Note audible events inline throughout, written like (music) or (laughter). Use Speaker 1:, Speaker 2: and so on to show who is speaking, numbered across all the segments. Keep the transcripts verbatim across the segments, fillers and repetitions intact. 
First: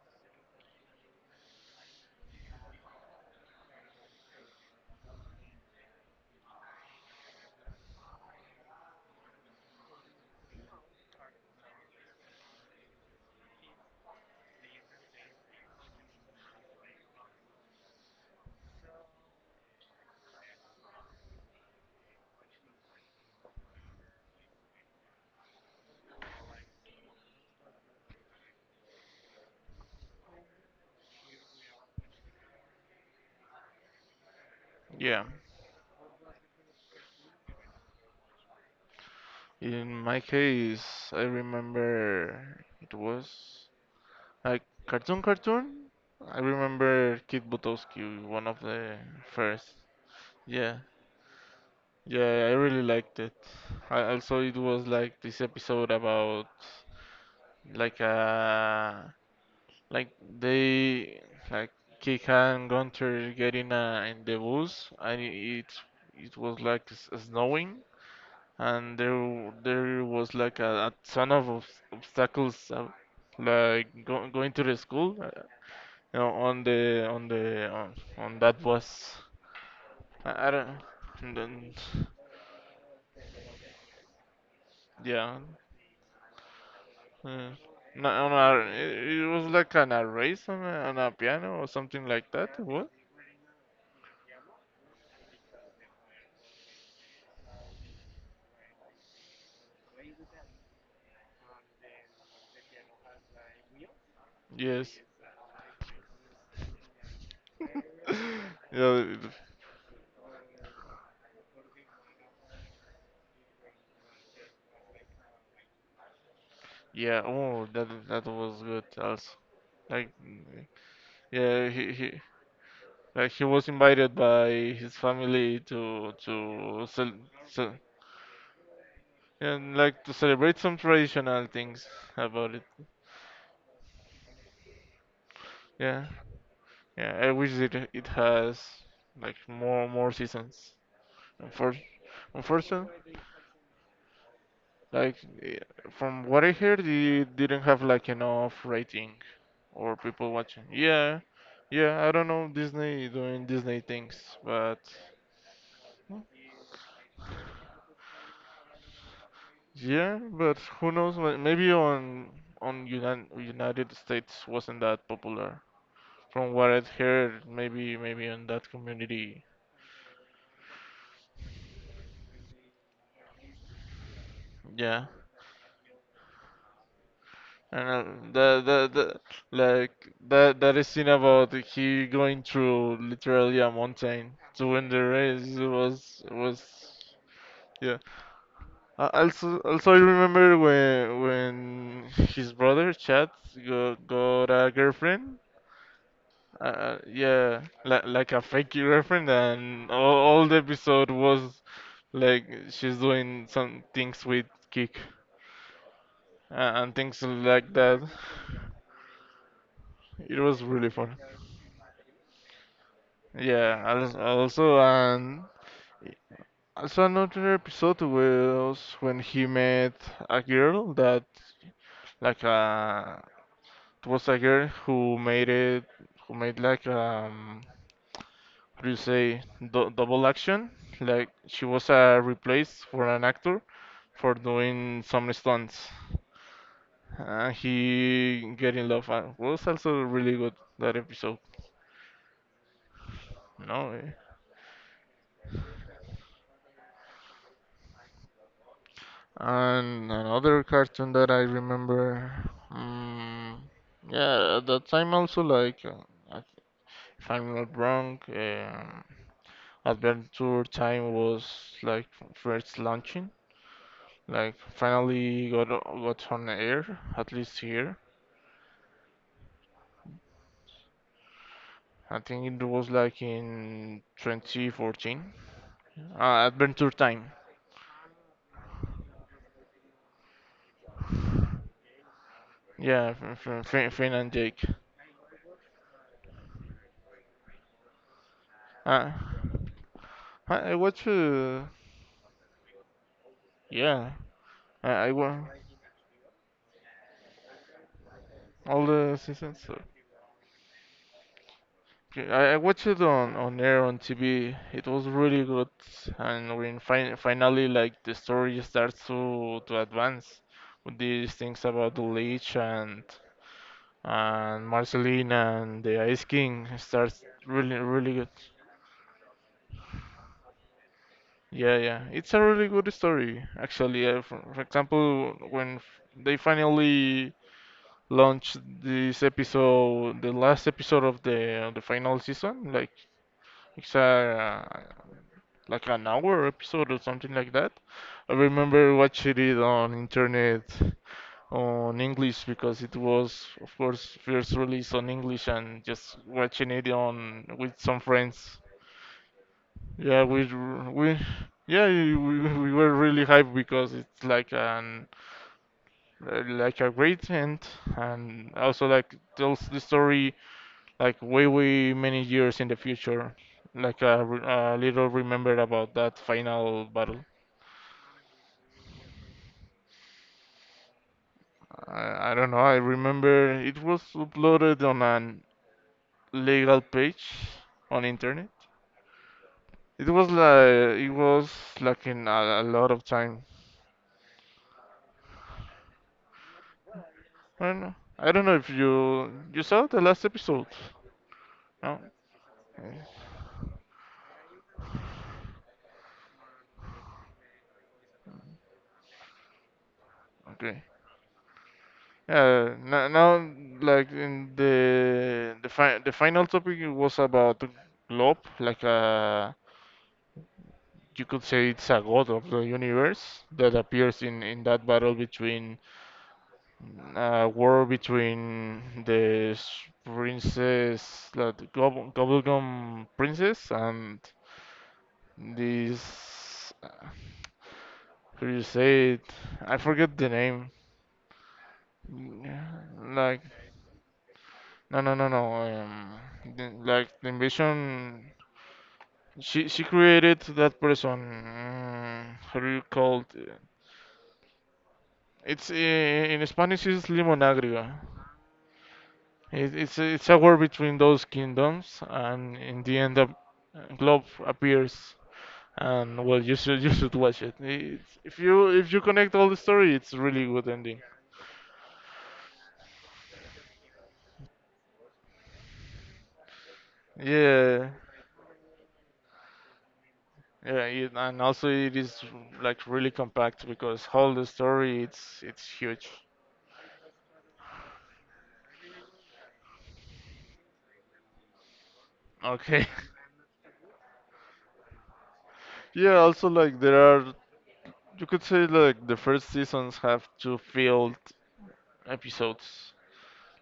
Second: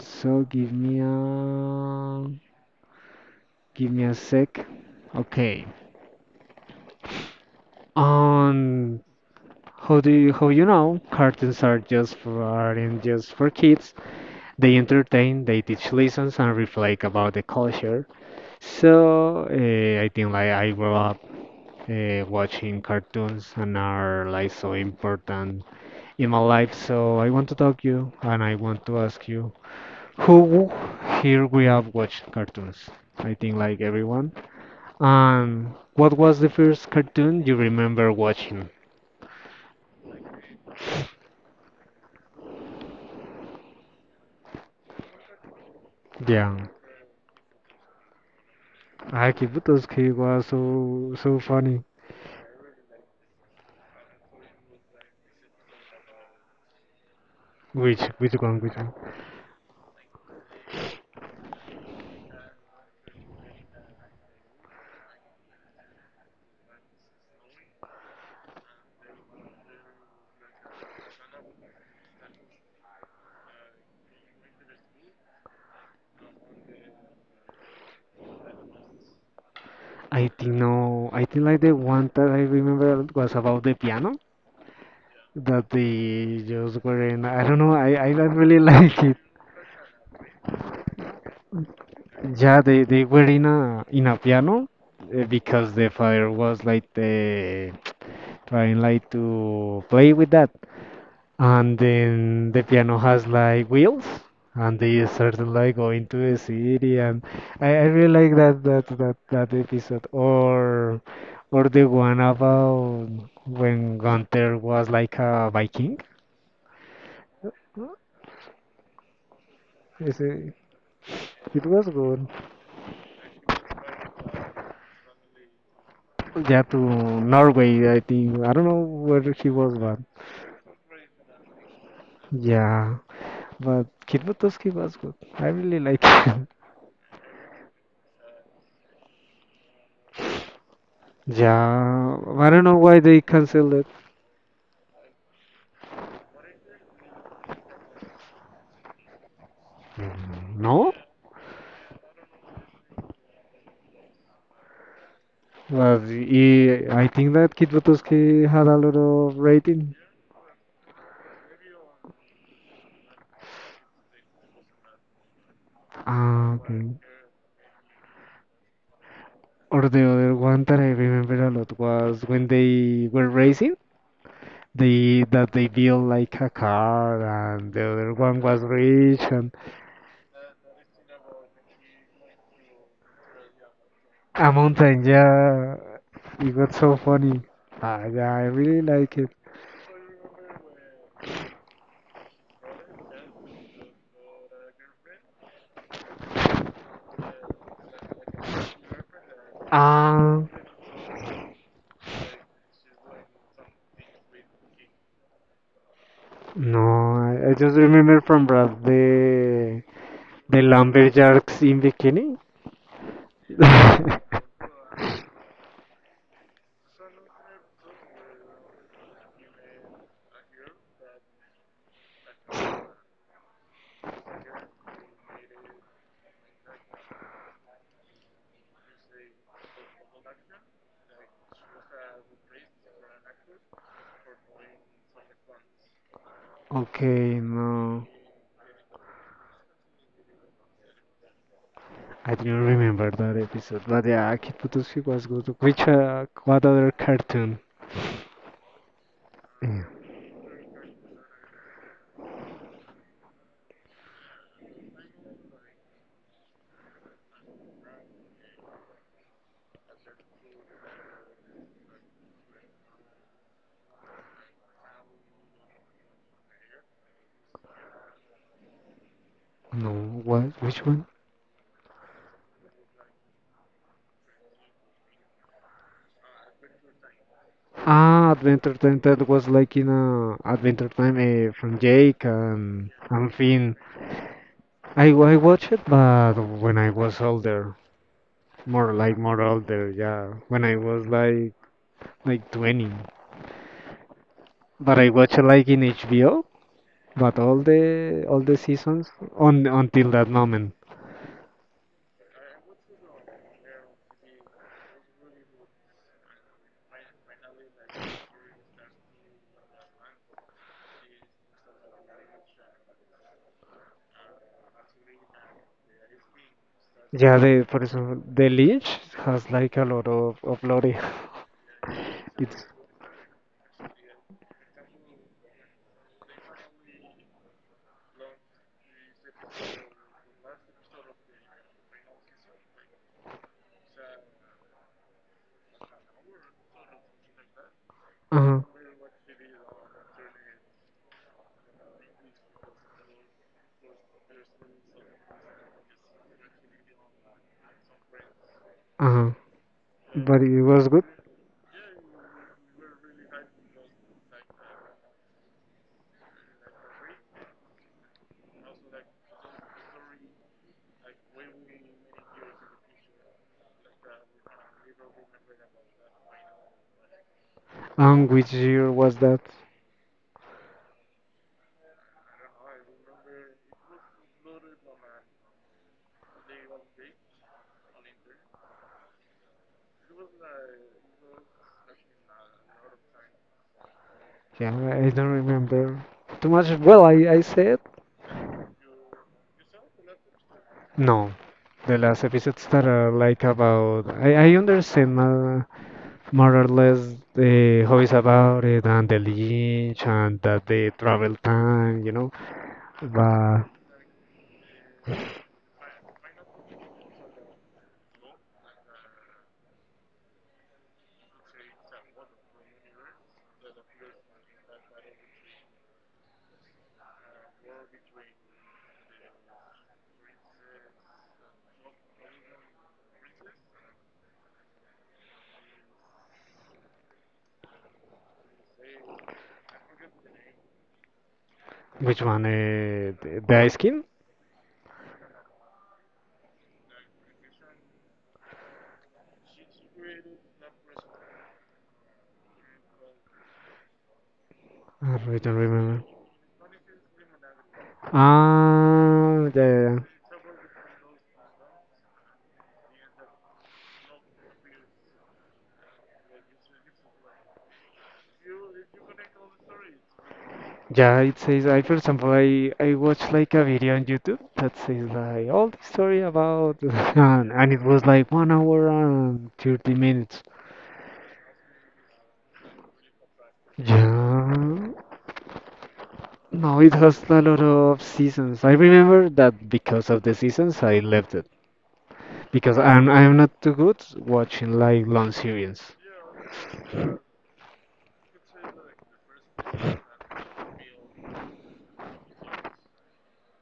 Speaker 1: so give me a give me a sec. Okay. Um, how do you how you know cartoons are just for aren't just for kids? They entertain, they teach lessons and reflect about the culture. So uh, I think like I grew up uh, watching cartoons and are like so important in my life. So I want to talk you and I want to ask you who here we have watched cartoons. I think like everyone.
Speaker 2: Yeah.
Speaker 1: And what was the first cartoon you remember watching?
Speaker 2: In my case, I remember it was like cartoon, cartoon. I
Speaker 1: Yeah,
Speaker 2: remember Kid Butowski, one of the
Speaker 1: Aki
Speaker 2: first.
Speaker 1: Butosuke was
Speaker 2: Yeah,
Speaker 1: so so funny.
Speaker 2: yeah, I really liked it. I also it was like this episode about like
Speaker 1: Which which one? Which one?
Speaker 2: a like they like Kika and Gunter getting uh, in the bus, and it it was like s- snowing, and there w- there was like a, a ton of obs- obstacles, uh, like go, going to the school, uh, you know, on the on the on, on that bus.
Speaker 1: I
Speaker 2: I, I
Speaker 1: think
Speaker 2: don't,
Speaker 1: no. I
Speaker 2: and
Speaker 1: think like
Speaker 2: then
Speaker 1: the one that I remember was about the piano
Speaker 2: yeah.
Speaker 1: that they just were in. I
Speaker 2: Uh,
Speaker 1: don't know. I
Speaker 2: no,
Speaker 1: I
Speaker 2: on
Speaker 1: don't
Speaker 2: a,
Speaker 1: really (laughs) like
Speaker 2: it,
Speaker 1: it.
Speaker 2: it was like on a race on a, on a piano or something like that.
Speaker 1: Yeah, they
Speaker 2: What?
Speaker 1: they were in a in a piano uh, because the father was like uh, trying like to play with that. And then the piano has like wheels, and
Speaker 2: Yes.
Speaker 1: they started like going to the city, and I, I really like that that
Speaker 2: Yeah,
Speaker 1: that that episode, or or the one about when Gunther was like a Viking.
Speaker 2: yeah, oh, that that was good also. Like,
Speaker 1: Is it,
Speaker 2: mm,
Speaker 1: it
Speaker 2: yeah,
Speaker 1: was
Speaker 2: he, he
Speaker 1: good.
Speaker 2: like he was invited by his family to
Speaker 1: Yeah, to
Speaker 2: to cel
Speaker 1: Norway,
Speaker 2: cel
Speaker 1: I think. I don't know where he
Speaker 2: and
Speaker 1: was, but
Speaker 2: like to celebrate some traditional things about it.
Speaker 1: yeah, but Kit Buttowski was good. I really like
Speaker 2: Yeah,
Speaker 1: it. (laughs)
Speaker 2: yeah. I wish it it has like more more seasons. Unfor
Speaker 1: Yeah, I don't know why
Speaker 2: unfortunately.
Speaker 1: they canceled it.
Speaker 2: Like, eh, from what I heard, it didn't have like enough rating or people
Speaker 1: Mm.
Speaker 2: watching.
Speaker 1: No?
Speaker 2: Yeah, yeah, I don't know, Disney doing Disney things, but
Speaker 1: Well, y- I think that Kid Buttowski had a lot of rating.
Speaker 2: yeah, but who knows? ma- Maybe on on United United States wasn't that popular. From
Speaker 1: Ah,
Speaker 2: what I'd
Speaker 1: okay.
Speaker 2: heard, maybe maybe on that community,
Speaker 1: Or the other one that I remember a lot was when they were racing,
Speaker 2: yeah.
Speaker 1: they that they built like a car, and the other
Speaker 2: And don't
Speaker 1: one was
Speaker 2: know, the the
Speaker 1: rich and
Speaker 2: the like that that scene about he going through literally a mountain
Speaker 1: a
Speaker 2: to win
Speaker 1: mountain.
Speaker 2: the race
Speaker 1: Yeah,
Speaker 2: was
Speaker 1: it got so
Speaker 2: was
Speaker 1: funny.
Speaker 2: yeah.
Speaker 1: Ah, yeah, I really
Speaker 2: Uh,
Speaker 1: like it.
Speaker 2: also, also I remember when when his brother Chad got, got a girlfriend. Uh, yeah, like like a fake girlfriend, and all,
Speaker 1: Ah,
Speaker 2: all the episode was like she's doing some things with Kick, uh, and
Speaker 1: no,
Speaker 2: things
Speaker 1: I, I
Speaker 2: like
Speaker 1: just
Speaker 2: that.
Speaker 1: remember from Brad the
Speaker 2: It
Speaker 1: the
Speaker 2: was really fun.
Speaker 1: lumberjacks in bikini.
Speaker 2: Yeah, als- also,
Speaker 1: (laughs)
Speaker 2: and also another episode was when he met a girl that, like, uh, it was a girl who made it, who made like, um, how do you say, dou double action? Like, she was uh, replaced for an actor for doing some stunts.
Speaker 1: Okay,
Speaker 2: And
Speaker 1: no,
Speaker 2: he get in love, and was also really good that episode,
Speaker 1: I didn't remember that
Speaker 2: you
Speaker 1: episode,
Speaker 2: know?
Speaker 1: but
Speaker 2: eh.
Speaker 1: yeah, Akitbutuski was good. Which, uh, what other cartoon? Eh,
Speaker 2: And another cartoon that I remember, mm, yeah, at that time also like, uh, I- if I'm not wrong, um, Adventure Time was like first launching, like finally got o- got on air, at least here.
Speaker 1: No, what? Which one?
Speaker 2: I think it was like in twenty fourteen. Uh, Adventure Time,
Speaker 1: Ah, Adventure Time. That was like in uh, Adventure Time uh, from Jake and
Speaker 2: yeah,
Speaker 1: and
Speaker 2: F- F-
Speaker 1: Finn.
Speaker 2: Finn Finn and Jake.
Speaker 1: I I watched it, but when I was older, more
Speaker 2: Uh,
Speaker 1: like more older, yeah, when
Speaker 2: I
Speaker 1: I
Speaker 2: I
Speaker 1: was
Speaker 2: watched,
Speaker 1: like
Speaker 2: uh,
Speaker 1: like twenty.
Speaker 2: yeah,
Speaker 1: But I
Speaker 2: I, I
Speaker 1: watched it
Speaker 2: wa
Speaker 1: like in H B O, but all the all the
Speaker 2: all
Speaker 1: seasons
Speaker 2: the seasons.
Speaker 1: on
Speaker 2: So
Speaker 1: until that moment.
Speaker 2: okay, I, I watched it on on air on T V. It was really good, and when fin finally like the story starts to to advance with these things about the Lich and and Marceline and the Ice King starts
Speaker 1: Yeah, the
Speaker 2: really
Speaker 1: for
Speaker 2: really
Speaker 1: example,
Speaker 2: good.
Speaker 1: the Lynch has like a lot of of lore. (laughs)
Speaker 2: Yeah, yeah, it's a
Speaker 1: It's
Speaker 2: really good story actually. Uh, for, for example, when f they finally launched this episode, the last episode of the of the final season, like. It's uh, like an hour episode or something like that. I
Speaker 1: uh
Speaker 2: remember watching it on internet on English because it was, of course, first released on English and just watching it on with some friends.
Speaker 1: uh,
Speaker 2: Yeah,
Speaker 1: but
Speaker 2: we
Speaker 1: it was
Speaker 2: r-
Speaker 1: good.
Speaker 2: we yeah we, we were really hyped because it's like an uh, like a great end, and also like tells the story like way way many years in the future, like a, a little remembered about that final battle.
Speaker 1: And which year was that?
Speaker 2: I, I don't know, I remember it was uploaded on an legal page on internet, it was like it was like in a, a lot of time.
Speaker 1: Yeah, I don't remember too much. Well, I I
Speaker 2: I
Speaker 1: said
Speaker 2: don't know, I don't know if you you saw the last episode.
Speaker 1: no. The
Speaker 2: No.
Speaker 1: last episodes that
Speaker 2: Eh,
Speaker 1: are like about I I understand uh, more or less the how it's about it and the Lynch and that
Speaker 2: okay,
Speaker 1: the travel time, you know.
Speaker 2: yeah now, now
Speaker 1: But
Speaker 2: like in the the, fi- the final topic was about globe, like a you could say it's a god of the universe that appears in, in that battle between uh, war between the s- princess, the Gob- Gobblegum princess, and this. uh, How do you say it? I forget the name.
Speaker 1: which one? Uh,
Speaker 2: Mm, like
Speaker 1: the, the ice cream?
Speaker 2: no no no no. Um, The, like the invasion. She she created that person. Mm, how do you call it?
Speaker 1: I don't
Speaker 2: It's i-
Speaker 1: remember.
Speaker 2: in Spanish is limón agrio.
Speaker 1: Ah, yeah, yeah,
Speaker 2: It, it's
Speaker 1: yeah.
Speaker 2: a- it's a war between those kingdoms, and in the end, a globe appears. And well, you should (laughs) you should watch it. It's, if you if you connect all the story, it's really good ending.
Speaker 1: Yeah, it says I, for example, I I watched like a video on YouTube that says like all the story about (laughs) and, and it
Speaker 2: Yeah,
Speaker 1: was like one hour and thirty minutes.
Speaker 2: yeah, it, and also it is like really compact because whole the
Speaker 1: Yeah.
Speaker 2: story it's it's huge.
Speaker 1: No, it has a lot of seasons. I remember that because of the seasons I left it because
Speaker 2: Okay. (laughs)
Speaker 1: I'm I'm not too good watching like long series.
Speaker 2: Yeah, also like there are, you could say like the first seasons have two filled episodes.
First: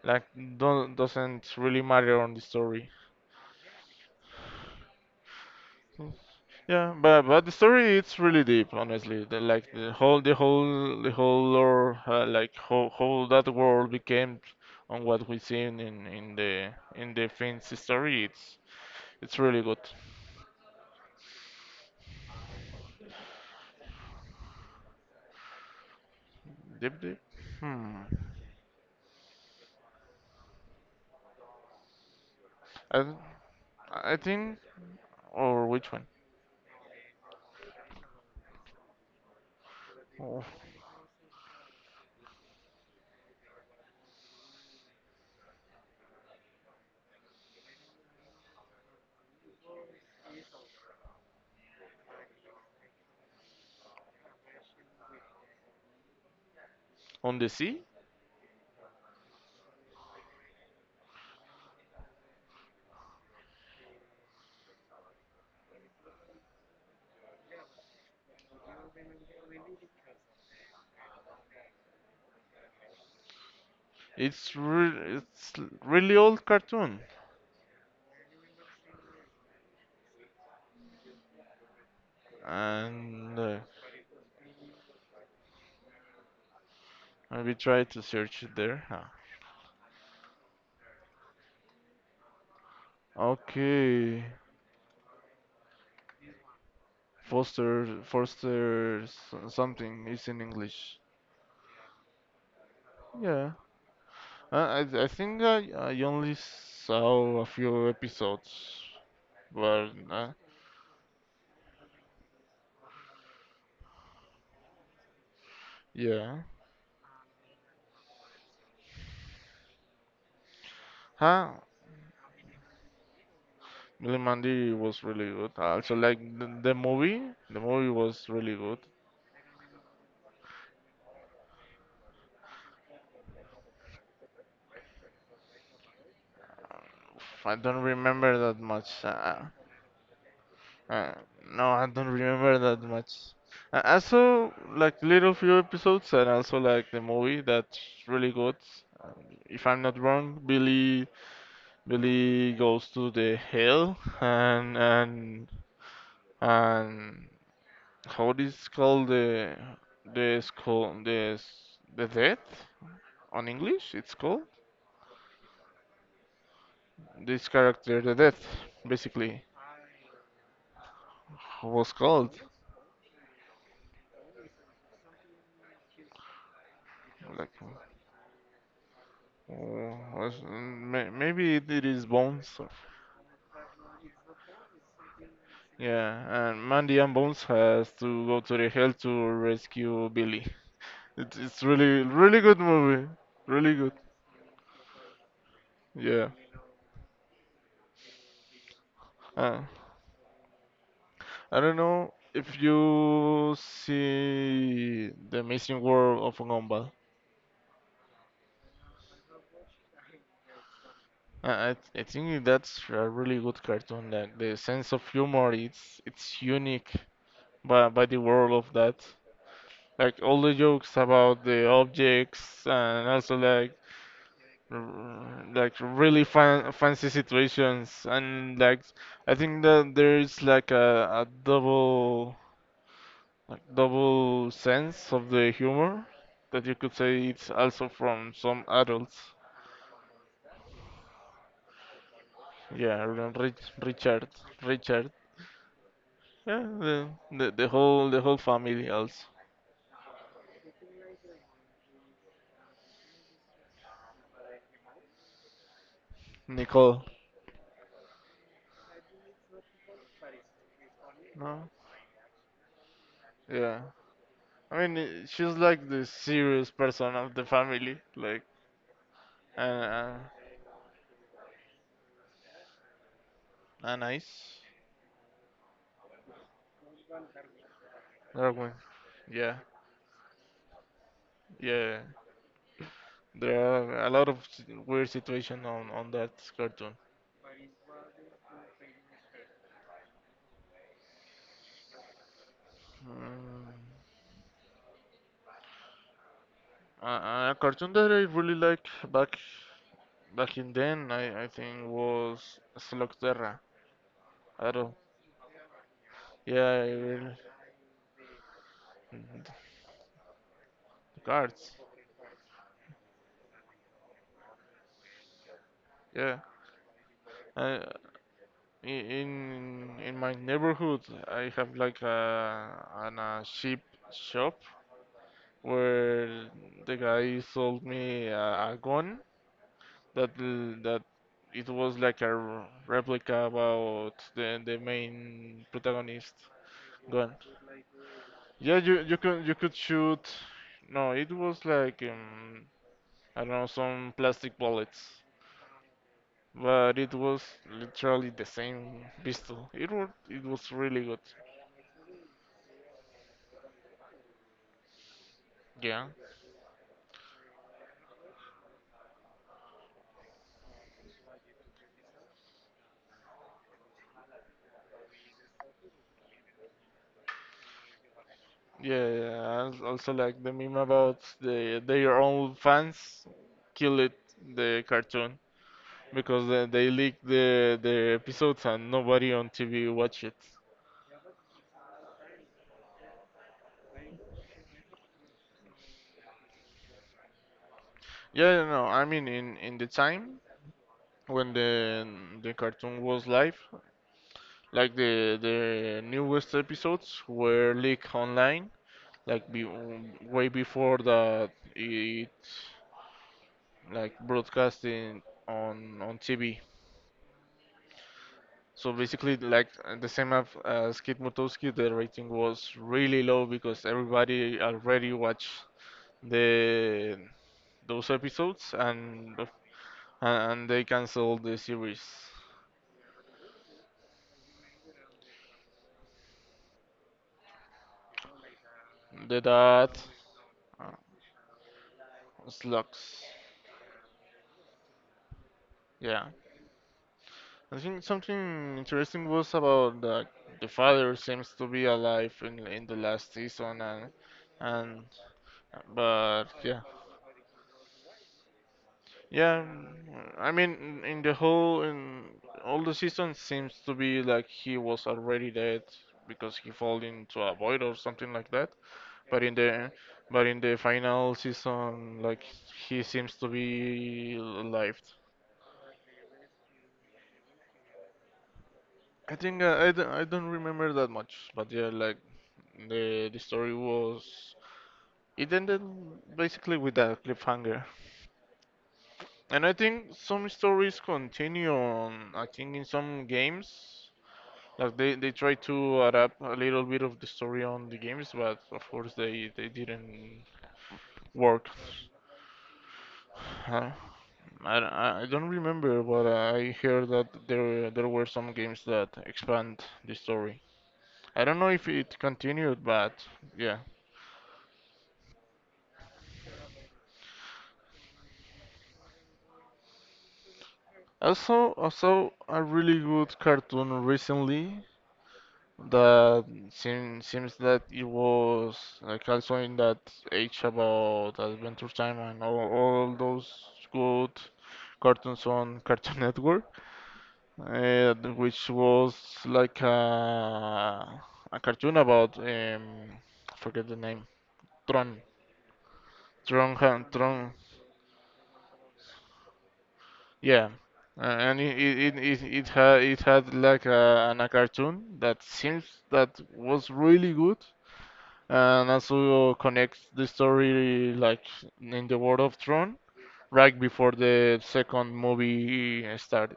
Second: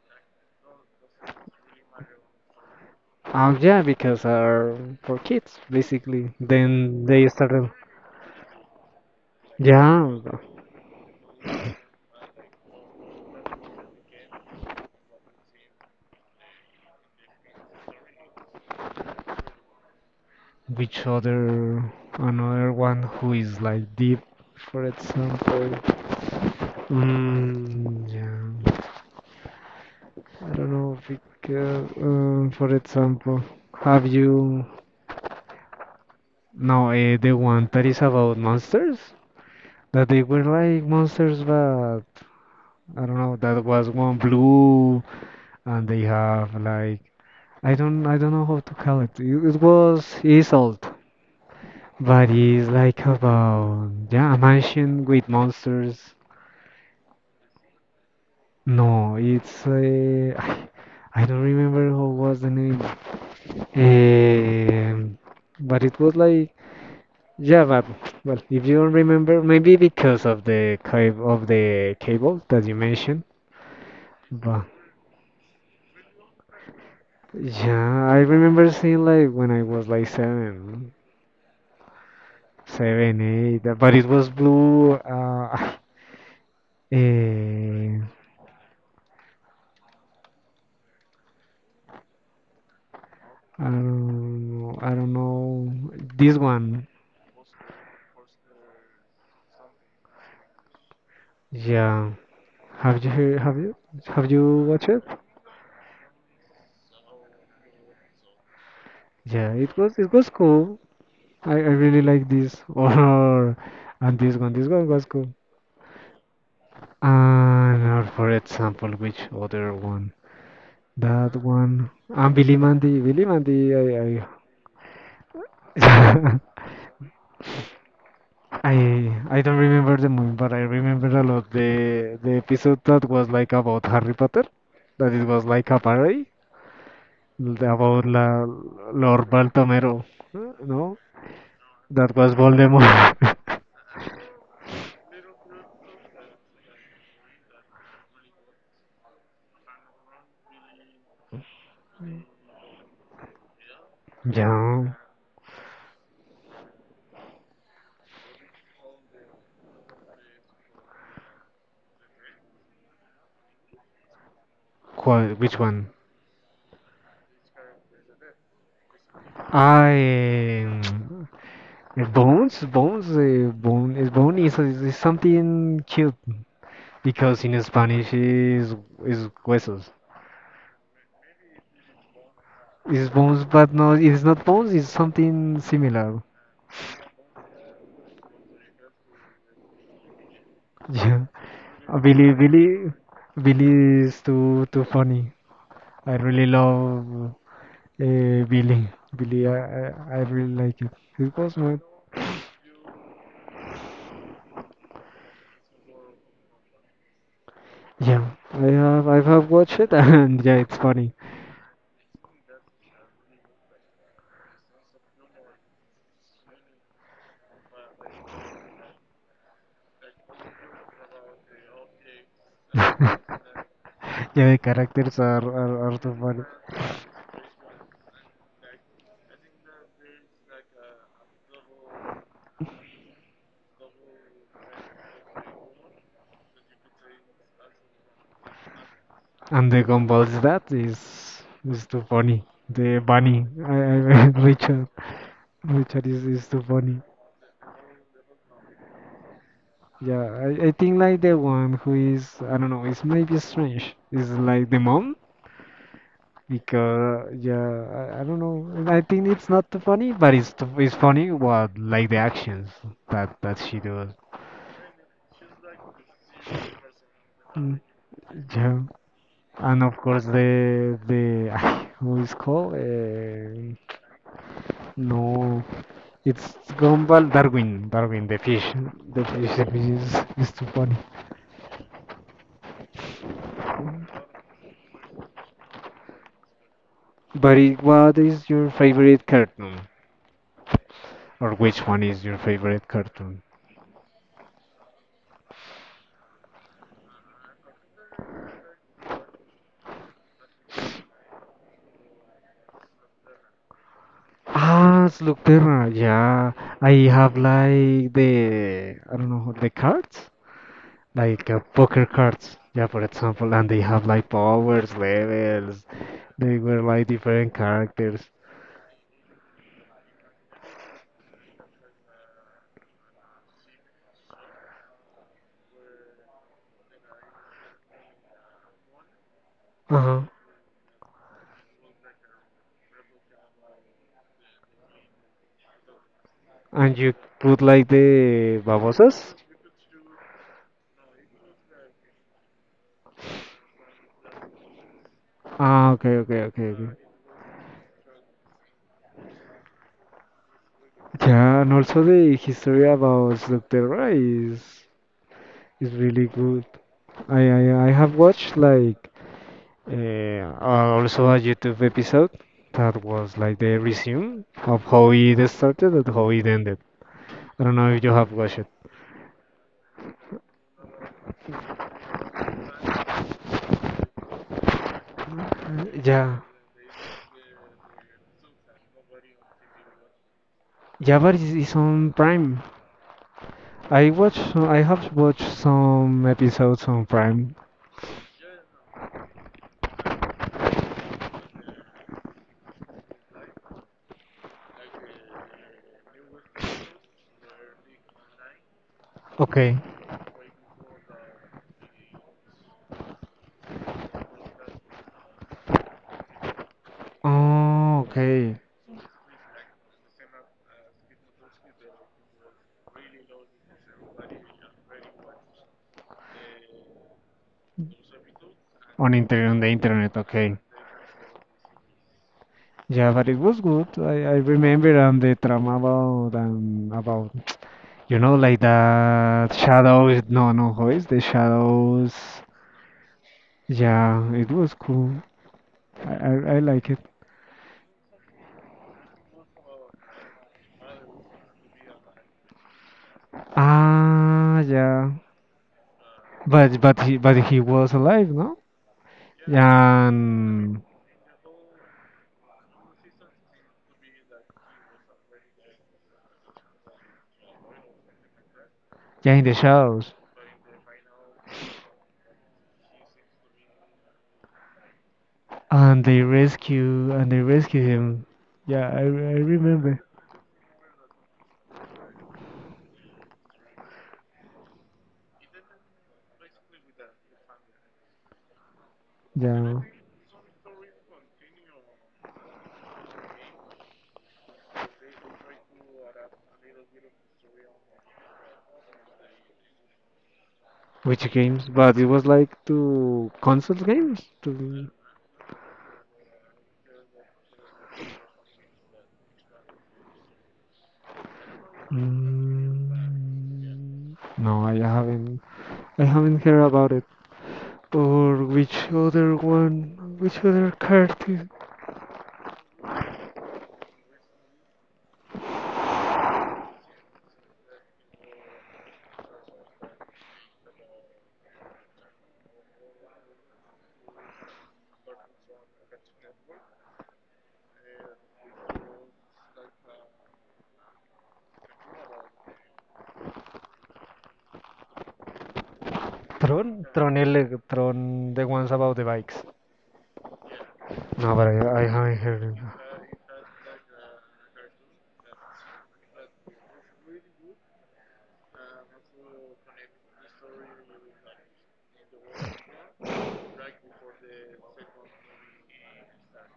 Speaker 2: Like don't doesn't really matter on the story.
Speaker 1: Oh yeah, because are for kids basically.
Speaker 2: Yeah,
Speaker 1: Then
Speaker 2: but
Speaker 1: they
Speaker 2: but the
Speaker 1: started.
Speaker 2: story it's really deep, honestly. The, like the
Speaker 1: Yeah,
Speaker 2: whole the whole the whole lore, uh, like how how that world became on what we seen in in the in the Finn's story. It's it's really good.
Speaker 1: which other another one who is like deep for example
Speaker 2: Deep deep. Hmm.
Speaker 1: mm, yeah I don't know because um, for
Speaker 2: I
Speaker 1: example have
Speaker 2: I think
Speaker 1: you
Speaker 2: or which one?
Speaker 1: no uh, the one that is about monsters that they were
Speaker 2: Oh.
Speaker 1: like monsters but I don't know that was one blue and they have like i don't i don't know how to call it it, it was Isolt but it's like about yeah a mansion with monsters.
Speaker 2: On the sea.
Speaker 1: No, it's uh, I I don't remember how was the name. Um, but it was like yeah, but well, if you don't remember, maybe because of the cab of the cable that you mentioned.
Speaker 2: It's
Speaker 1: But
Speaker 2: re it's l- really old cartoon,
Speaker 1: yeah, I remember seeing like when I was like seven, seven,
Speaker 2: and uh,
Speaker 1: eight. uh, But it was blue. Uh, (laughs) (sighs)
Speaker 2: maybe try
Speaker 1: eh,
Speaker 2: to search it there. Huh.
Speaker 1: I
Speaker 2: Okay.
Speaker 1: don't know. I don't know this one.
Speaker 2: Foster, Foster so- something is in English.
Speaker 1: Yeah, have you heard?
Speaker 2: Yeah,
Speaker 1: Have you have
Speaker 2: I,
Speaker 1: you watched it?
Speaker 2: I I think I, I only saw a few episodes,
Speaker 1: Yeah, it
Speaker 2: but
Speaker 1: was it was
Speaker 2: uh,
Speaker 1: cool. I, I really like this (laughs) or and this one. This one was cool.
Speaker 2: yeah.
Speaker 1: And or for example, which other one? That
Speaker 2: Huh?
Speaker 1: one. And Billy Mandy. Billy Mandy.
Speaker 2: Billy
Speaker 1: I
Speaker 2: Mandy was really good. I also like
Speaker 1: I
Speaker 2: the, the movie. The movie was really
Speaker 1: (laughs) I
Speaker 2: good.
Speaker 1: I don't remember the movie, but I remember a lot the the episode that was like about Harry Potter. That it was like a parody
Speaker 2: Oof, I don't
Speaker 1: about
Speaker 2: remember
Speaker 1: la,
Speaker 2: that much.
Speaker 1: Lord
Speaker 2: Uh,
Speaker 1: Baltomero. No,
Speaker 2: uh, no, I don't
Speaker 1: that was
Speaker 2: remember that much.
Speaker 1: Voldemort.
Speaker 2: I, I saw like little few episodes and also like the movie. That's really good. Um, If I'm not wrong, Billy Billy goes to the hill
Speaker 1: (laughs)
Speaker 2: and
Speaker 1: Yeah,
Speaker 2: and and how it is called the the school the s- the death, on English it's called
Speaker 1: qual which one?
Speaker 2: this character, the death, basically
Speaker 1: Ah, é, mm,
Speaker 2: was called
Speaker 1: bones, bones, uh, bone, is bone is, is, is something cute because
Speaker 2: like,
Speaker 1: in Spanish is is huesos.
Speaker 2: uh, was- may- maybe it is Bones or,
Speaker 1: It's bones, but no, it's not bones. It's something
Speaker 2: yeah,
Speaker 1: similar. (laughs)
Speaker 2: and Mandy and Bones has to go to the hill to rescue Billy.
Speaker 1: Yeah,
Speaker 2: it's it's really
Speaker 1: Uh, Billy,
Speaker 2: really good
Speaker 1: Billy,
Speaker 2: movie.
Speaker 1: Billy
Speaker 2: Really good,
Speaker 1: is too too funny. I
Speaker 2: yeah.
Speaker 1: really love uh, Billy. Billy, I,
Speaker 2: Uh,
Speaker 1: I I really like it. It was
Speaker 2: I
Speaker 1: my
Speaker 2: don't know if you see The Amazing World of Gumball.
Speaker 1: yeah. I have I have watched it (laughs) and yeah, it's funny.
Speaker 2: I, I I think that's a really good cartoon. Like the sense of humor, it's it's unique by by the world of that. Like all the jokes about the objects, and also
Speaker 1: (laughs)
Speaker 2: like
Speaker 1: Yeah, the characters are,
Speaker 2: r- like
Speaker 1: are, are too
Speaker 2: really
Speaker 1: funny.
Speaker 2: fan, fancy situations, and like I think that there's like a, a double like double sense of the humor that you could say it's also from some adults.
Speaker 1: And the Gumball's dad is is too funny. The
Speaker 2: Yeah, Ri-
Speaker 1: bunny,
Speaker 2: Rich,
Speaker 1: I, I,
Speaker 2: Richard,
Speaker 1: (laughs) Richard,
Speaker 2: Richard.
Speaker 1: Richard is, is too
Speaker 2: Yeah,
Speaker 1: funny.
Speaker 2: the, the the whole the whole family also.
Speaker 1: Yeah, I, I think like the one who is I don't know, it's maybe strange. Is like the mom
Speaker 2: Nicole.
Speaker 1: because yeah, I, I don't know. I think it's not too funny, but it's too, it's funny
Speaker 2: No.
Speaker 1: what like the actions that that she
Speaker 2: Yeah.
Speaker 1: does.
Speaker 2: I mean, eh, she's like the serious person of the
Speaker 1: Mm,
Speaker 2: family, like
Speaker 1: Yeah, and
Speaker 2: and
Speaker 1: of
Speaker 2: uh,
Speaker 1: course the the (laughs) who is called. Uh,
Speaker 2: and nice.
Speaker 1: No, it's Gumball Darwin, Darwin the
Speaker 2: Darwin.
Speaker 1: fish. The fish,
Speaker 2: Yeah,
Speaker 1: the fish is, is too funny.
Speaker 2: yeah. There are a lot of s- weird situation on on that cartoon.
Speaker 1: But it, what is your favorite cartoon? Or which one is your favorite cartoon?
Speaker 2: Mm, a, a cartoon that I really liked back back in then, I, I think was Slugterra. I don't. Know.
Speaker 1: Ah, Slug Terra, yeah.
Speaker 2: Yeah, I
Speaker 1: I
Speaker 2: really,
Speaker 1: have like the, I don't
Speaker 2: the
Speaker 1: know, the cards? Like uh,
Speaker 2: cards.
Speaker 1: poker cards, yeah, for example, and they have like powers, levels.
Speaker 2: Yeah.
Speaker 1: They were like different
Speaker 2: I,
Speaker 1: characters.
Speaker 2: in in my neighborhood, I have like a an a sheep shop where the guy sold me a, a gun
Speaker 1: Uh-huh.
Speaker 2: that l- that it was like a r- replica about the the main protagonist
Speaker 1: And you
Speaker 2: gun.
Speaker 1: put like the
Speaker 2: Yeah, you you
Speaker 1: babosas?
Speaker 2: could you could shoot. No, it was like um, I don't know, some plastic bullets.
Speaker 1: Ah, okay, okay, okay, okay.
Speaker 2: But it was literally the same pistol. It was, it was really good.
Speaker 1: Yeah, and also the history about Slugterra is is
Speaker 2: Yeah.
Speaker 1: really good. I I, I have watched like eh, uh, also a YouTube episode that was like the resume of how it started and how it ended. I don't know if you have watched it.
Speaker 2: Yeah, yeah. I als- also like the meme about the their own fans kill it the cartoon
Speaker 1: Uh, Yeah,
Speaker 2: because they, they leaked the the episodes and nobody on T V watch it.
Speaker 1: yeah, but it's, it's on Prime. I watch, I have watched some episodes on Prime.
Speaker 2: Yeah, yeah, no, I mean in in the time when the the cartoon was live, like the the newest episodes were leaked online like be,
Speaker 1: Okay.
Speaker 2: way before that it like broadcasting on on T V.
Speaker 1: Oh, okay.
Speaker 2: So basically, like the same as, as Kid Mutowski, the rating was really low because everybody already watched the those episodes
Speaker 1: On inter
Speaker 2: and
Speaker 1: on the internet. Okay.
Speaker 2: and they canceled the series.
Speaker 1: Yeah, but it was good. I, I remember and the drama about um, about you know like
Speaker 2: The
Speaker 1: that
Speaker 2: that
Speaker 1: shadows. No, no, how
Speaker 2: uh,
Speaker 1: is the shadows?
Speaker 2: slugs,
Speaker 1: Yeah, it was cool. I
Speaker 2: yeah.
Speaker 1: I, I like it.
Speaker 2: I think something interesting was about the the father seems to be alive in in the last season, and
Speaker 1: Ah,
Speaker 2: and
Speaker 1: yeah.
Speaker 2: but
Speaker 1: But
Speaker 2: yeah.
Speaker 1: but he but he was alive, no?
Speaker 2: Yeah,
Speaker 1: Yeah,
Speaker 2: mm, I mean
Speaker 1: and,
Speaker 2: in in the whole in all the season seems to be like he was already dead because he fall into a void or something like that,
Speaker 1: yeah, in
Speaker 2: but
Speaker 1: the
Speaker 2: in the
Speaker 1: shadows.
Speaker 2: but in the final season like he seems to be alive.
Speaker 1: And they rescue and they rescue him. Yeah, I
Speaker 2: I
Speaker 1: I
Speaker 2: think uh, I
Speaker 1: remember.
Speaker 2: don't, I don't remember that much, but yeah, like the the story was it ended basically with that cliffhanger, and I
Speaker 1: Yeah.
Speaker 2: think some stories continue on. I think in some games, like they they try to adapt a little bit of the story on the games, but of course they they didn't
Speaker 1: Which games?
Speaker 2: work.
Speaker 1: But it was like two console
Speaker 2: Huh?
Speaker 1: games.
Speaker 2: I, d-
Speaker 1: To
Speaker 2: I don't remember, but I heard that there there were some games that expand the story. I don't know if it continued, but yeah.
Speaker 1: Mm, no, I haven't. I haven't heard about it. Or which other one? Which other card is?
Speaker 2: Also, also a really good cartoon recently that seem, seems that it was like also in that age about Adventure Time and all, all those good cartoons on (laughs) Cartoon Network, uh, which was like a, a cartoon about um, I forget the name, Tron,
Speaker 1: Tron,
Speaker 2: Tron, Han-
Speaker 1: Tron,
Speaker 2: Tron.
Speaker 1: ele- Tron, the ones about the bikes.
Speaker 2: Yeah, uh,
Speaker 1: No, but
Speaker 2: and it
Speaker 1: I, I haven't
Speaker 2: it
Speaker 1: heard
Speaker 2: it,
Speaker 1: it.
Speaker 2: it had it had like a, an, a cartoon that seems that was really good, and also connects the story like in the World of Throne right before the second movie started,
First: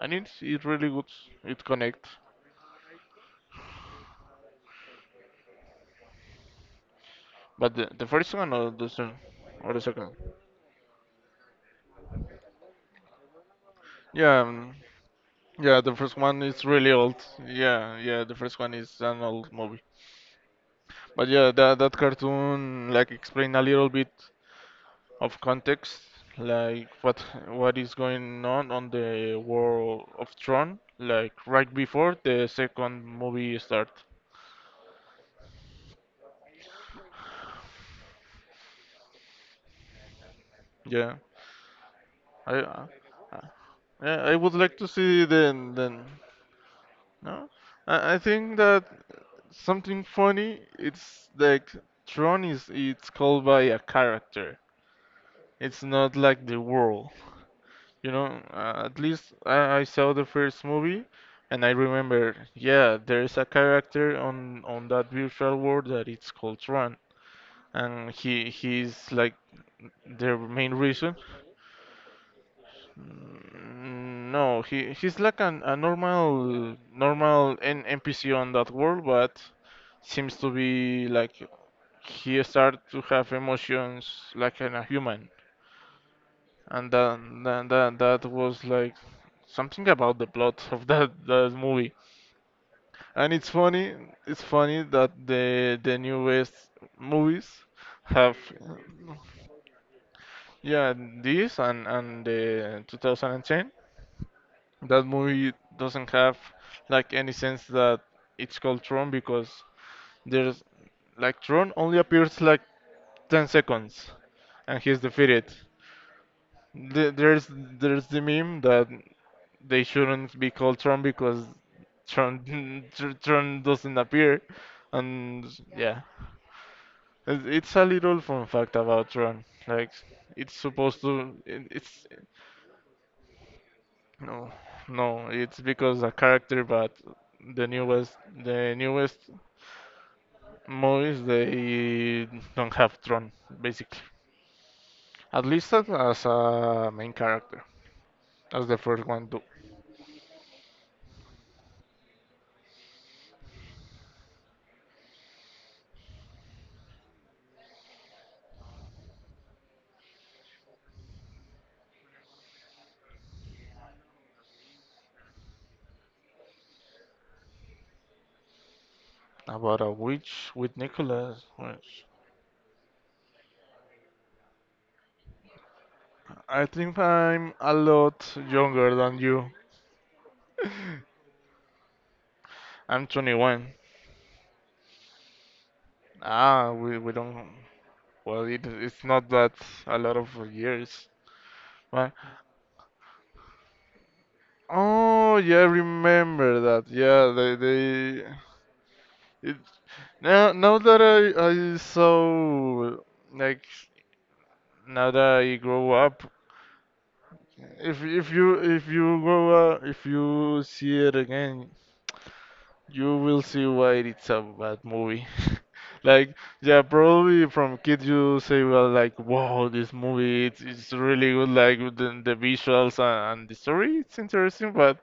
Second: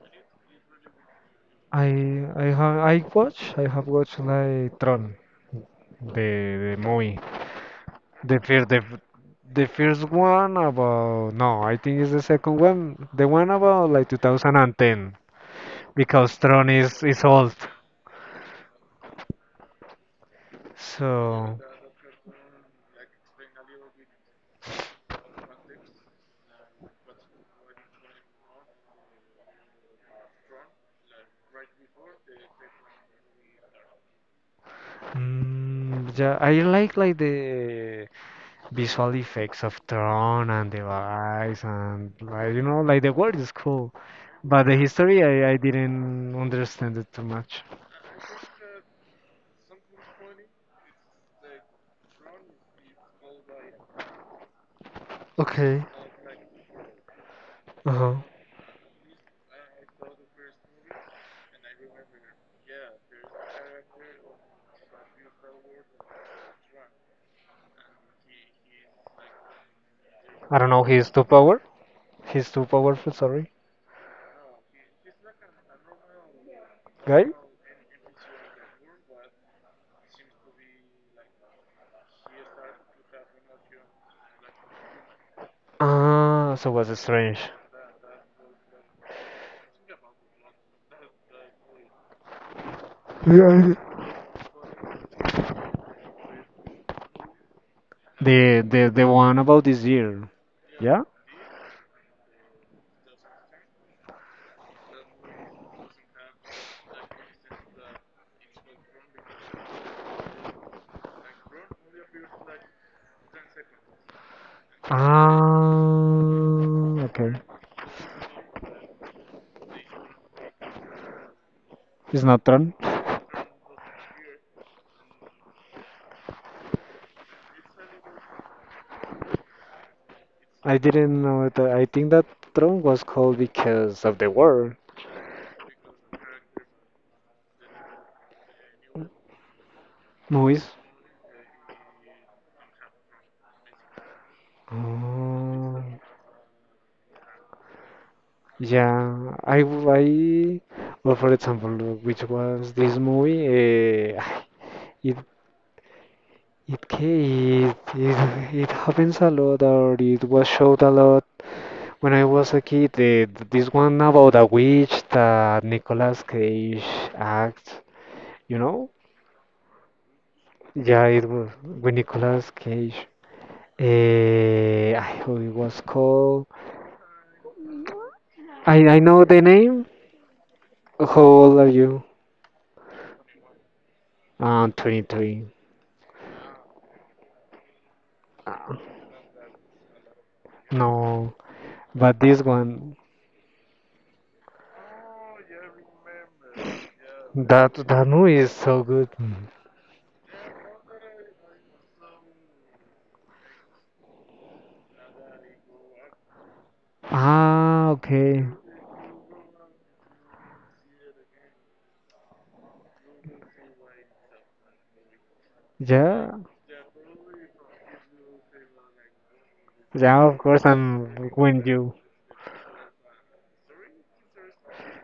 Speaker 2: and it's it really good. It connects,
Speaker 1: I I have I watch I have watched like Tron, the the movie.
Speaker 2: but the, the first
Speaker 1: The
Speaker 2: one
Speaker 1: first,
Speaker 2: or
Speaker 1: the,
Speaker 2: the
Speaker 1: f-
Speaker 2: second
Speaker 1: the
Speaker 2: or the
Speaker 1: first
Speaker 2: second?
Speaker 1: one about no, I think it's the second one. The one about like
Speaker 2: Yeah, um,
Speaker 1: two thousand ten
Speaker 2: yeah, the first
Speaker 1: because
Speaker 2: one is
Speaker 1: Tron
Speaker 2: really
Speaker 1: is
Speaker 2: old.
Speaker 1: is old.
Speaker 2: Yeah, yeah, the first one is an old movie. But yeah,
Speaker 1: So.
Speaker 2: that that cartoon like explain a little bit of context, like what what is going on on the World of Tron, like right before the second movie start.
Speaker 1: Mm, yeah, I like like the visual effects of Tron and the
Speaker 2: Yeah,
Speaker 1: lights and
Speaker 2: I
Speaker 1: like you know
Speaker 2: uh,
Speaker 1: like the world
Speaker 2: uh,
Speaker 1: is cool,
Speaker 2: yeah, I would
Speaker 1: but the
Speaker 2: like to
Speaker 1: history
Speaker 2: see
Speaker 1: I, I
Speaker 2: then then
Speaker 1: didn't understand it too
Speaker 2: No.
Speaker 1: much.
Speaker 2: I, I think that something funny. It's like Tron is it's called by a character.
Speaker 1: Okay.
Speaker 2: It's not like the world. You
Speaker 1: Uh-huh.
Speaker 2: know, uh, at least I, I saw the first movie and I remember, yeah, there is a character on on that virtual world that it's called Tron, and he he's like the
Speaker 1: I don't
Speaker 2: main
Speaker 1: know. He's
Speaker 2: reason.
Speaker 1: too power. He's too powerful. Sorry,
Speaker 2: Mm, no, he he's like an, a normal
Speaker 1: guy.
Speaker 2: normal N NPC on that world, but seems to be like he start to have emotions like in a human,
Speaker 1: Ah, so
Speaker 2: and
Speaker 1: was
Speaker 2: that
Speaker 1: strange.
Speaker 2: that that that was like something about the plot of that that movie. And it's
Speaker 1: Yeah.
Speaker 2: funny, it's funny that the the newest movies have,
Speaker 1: The the the one about this year.
Speaker 2: yeah,
Speaker 1: Yeah.
Speaker 2: this and and the two thousand ten. That movie doesn't have like any sense that it's called Tron because there's like Tron only appears like ten seconds, and he's defeated.
Speaker 1: Ah,
Speaker 2: The-
Speaker 1: okay.
Speaker 2: There's there's the meme that they shouldn't be called Tron because
Speaker 1: It's not Tron.
Speaker 2: Tron (laughs) Tr- Tron doesn't appear, and yeah. It- It's a little fun fact about Ron. Like, it's
Speaker 1: I
Speaker 2: supposed
Speaker 1: didn't
Speaker 2: to.
Speaker 1: know
Speaker 2: it-
Speaker 1: that. I
Speaker 2: It's
Speaker 1: think that throne was called because of the
Speaker 2: no,
Speaker 1: war
Speaker 2: no. It's because a character, but the newest, the newest
Speaker 1: movies.
Speaker 2: movies they don't have Ron basically. At least
Speaker 1: Oh,
Speaker 2: as as a main character, as the first one
Speaker 1: yeah.
Speaker 2: do.
Speaker 1: I, w- I, well, for example, which was this movie? Uh, (sighs) it, it, ca- it, it, it happens a lot, or it was showed a lot when I was a kid. The, this one about a witch that Nicolas Cage acts, you know?
Speaker 2: About a witch with
Speaker 1: Yeah, it
Speaker 2: Nicholas.
Speaker 1: was with
Speaker 2: Witch.
Speaker 1: Nicolas Cage. Eh, I who it was called?
Speaker 2: I think I'm a lot
Speaker 1: I
Speaker 2: younger
Speaker 1: I
Speaker 2: than
Speaker 1: know the
Speaker 2: you.
Speaker 1: name. How old are you?
Speaker 2: I'm twenty-one.
Speaker 1: Um, twenty-three.
Speaker 2: Ah, we, we don't. Well, it,
Speaker 1: Uh,
Speaker 2: it's not that a lot of years.
Speaker 1: no,
Speaker 2: Right?
Speaker 1: but this one,
Speaker 2: Oh, yeah, I remember that. Yeah, they
Speaker 1: that that
Speaker 2: they.
Speaker 1: movie is so good. Mhm.
Speaker 2: It, now now that I I saw like now that I grow up,
Speaker 1: Ah,
Speaker 2: if if
Speaker 1: okay.
Speaker 2: you if you grow up, if you see it again, you will see why it's a bad movie. (laughs) Like,
Speaker 1: Yeah,
Speaker 2: yeah, probably from kids you say, well, like, wow, this
Speaker 1: yeah. Of
Speaker 2: movie, it's,
Speaker 1: course,
Speaker 2: it's
Speaker 1: and
Speaker 2: really good,
Speaker 1: when
Speaker 2: like,
Speaker 1: you
Speaker 2: with the, the visuals and, and the story, it's interesting, but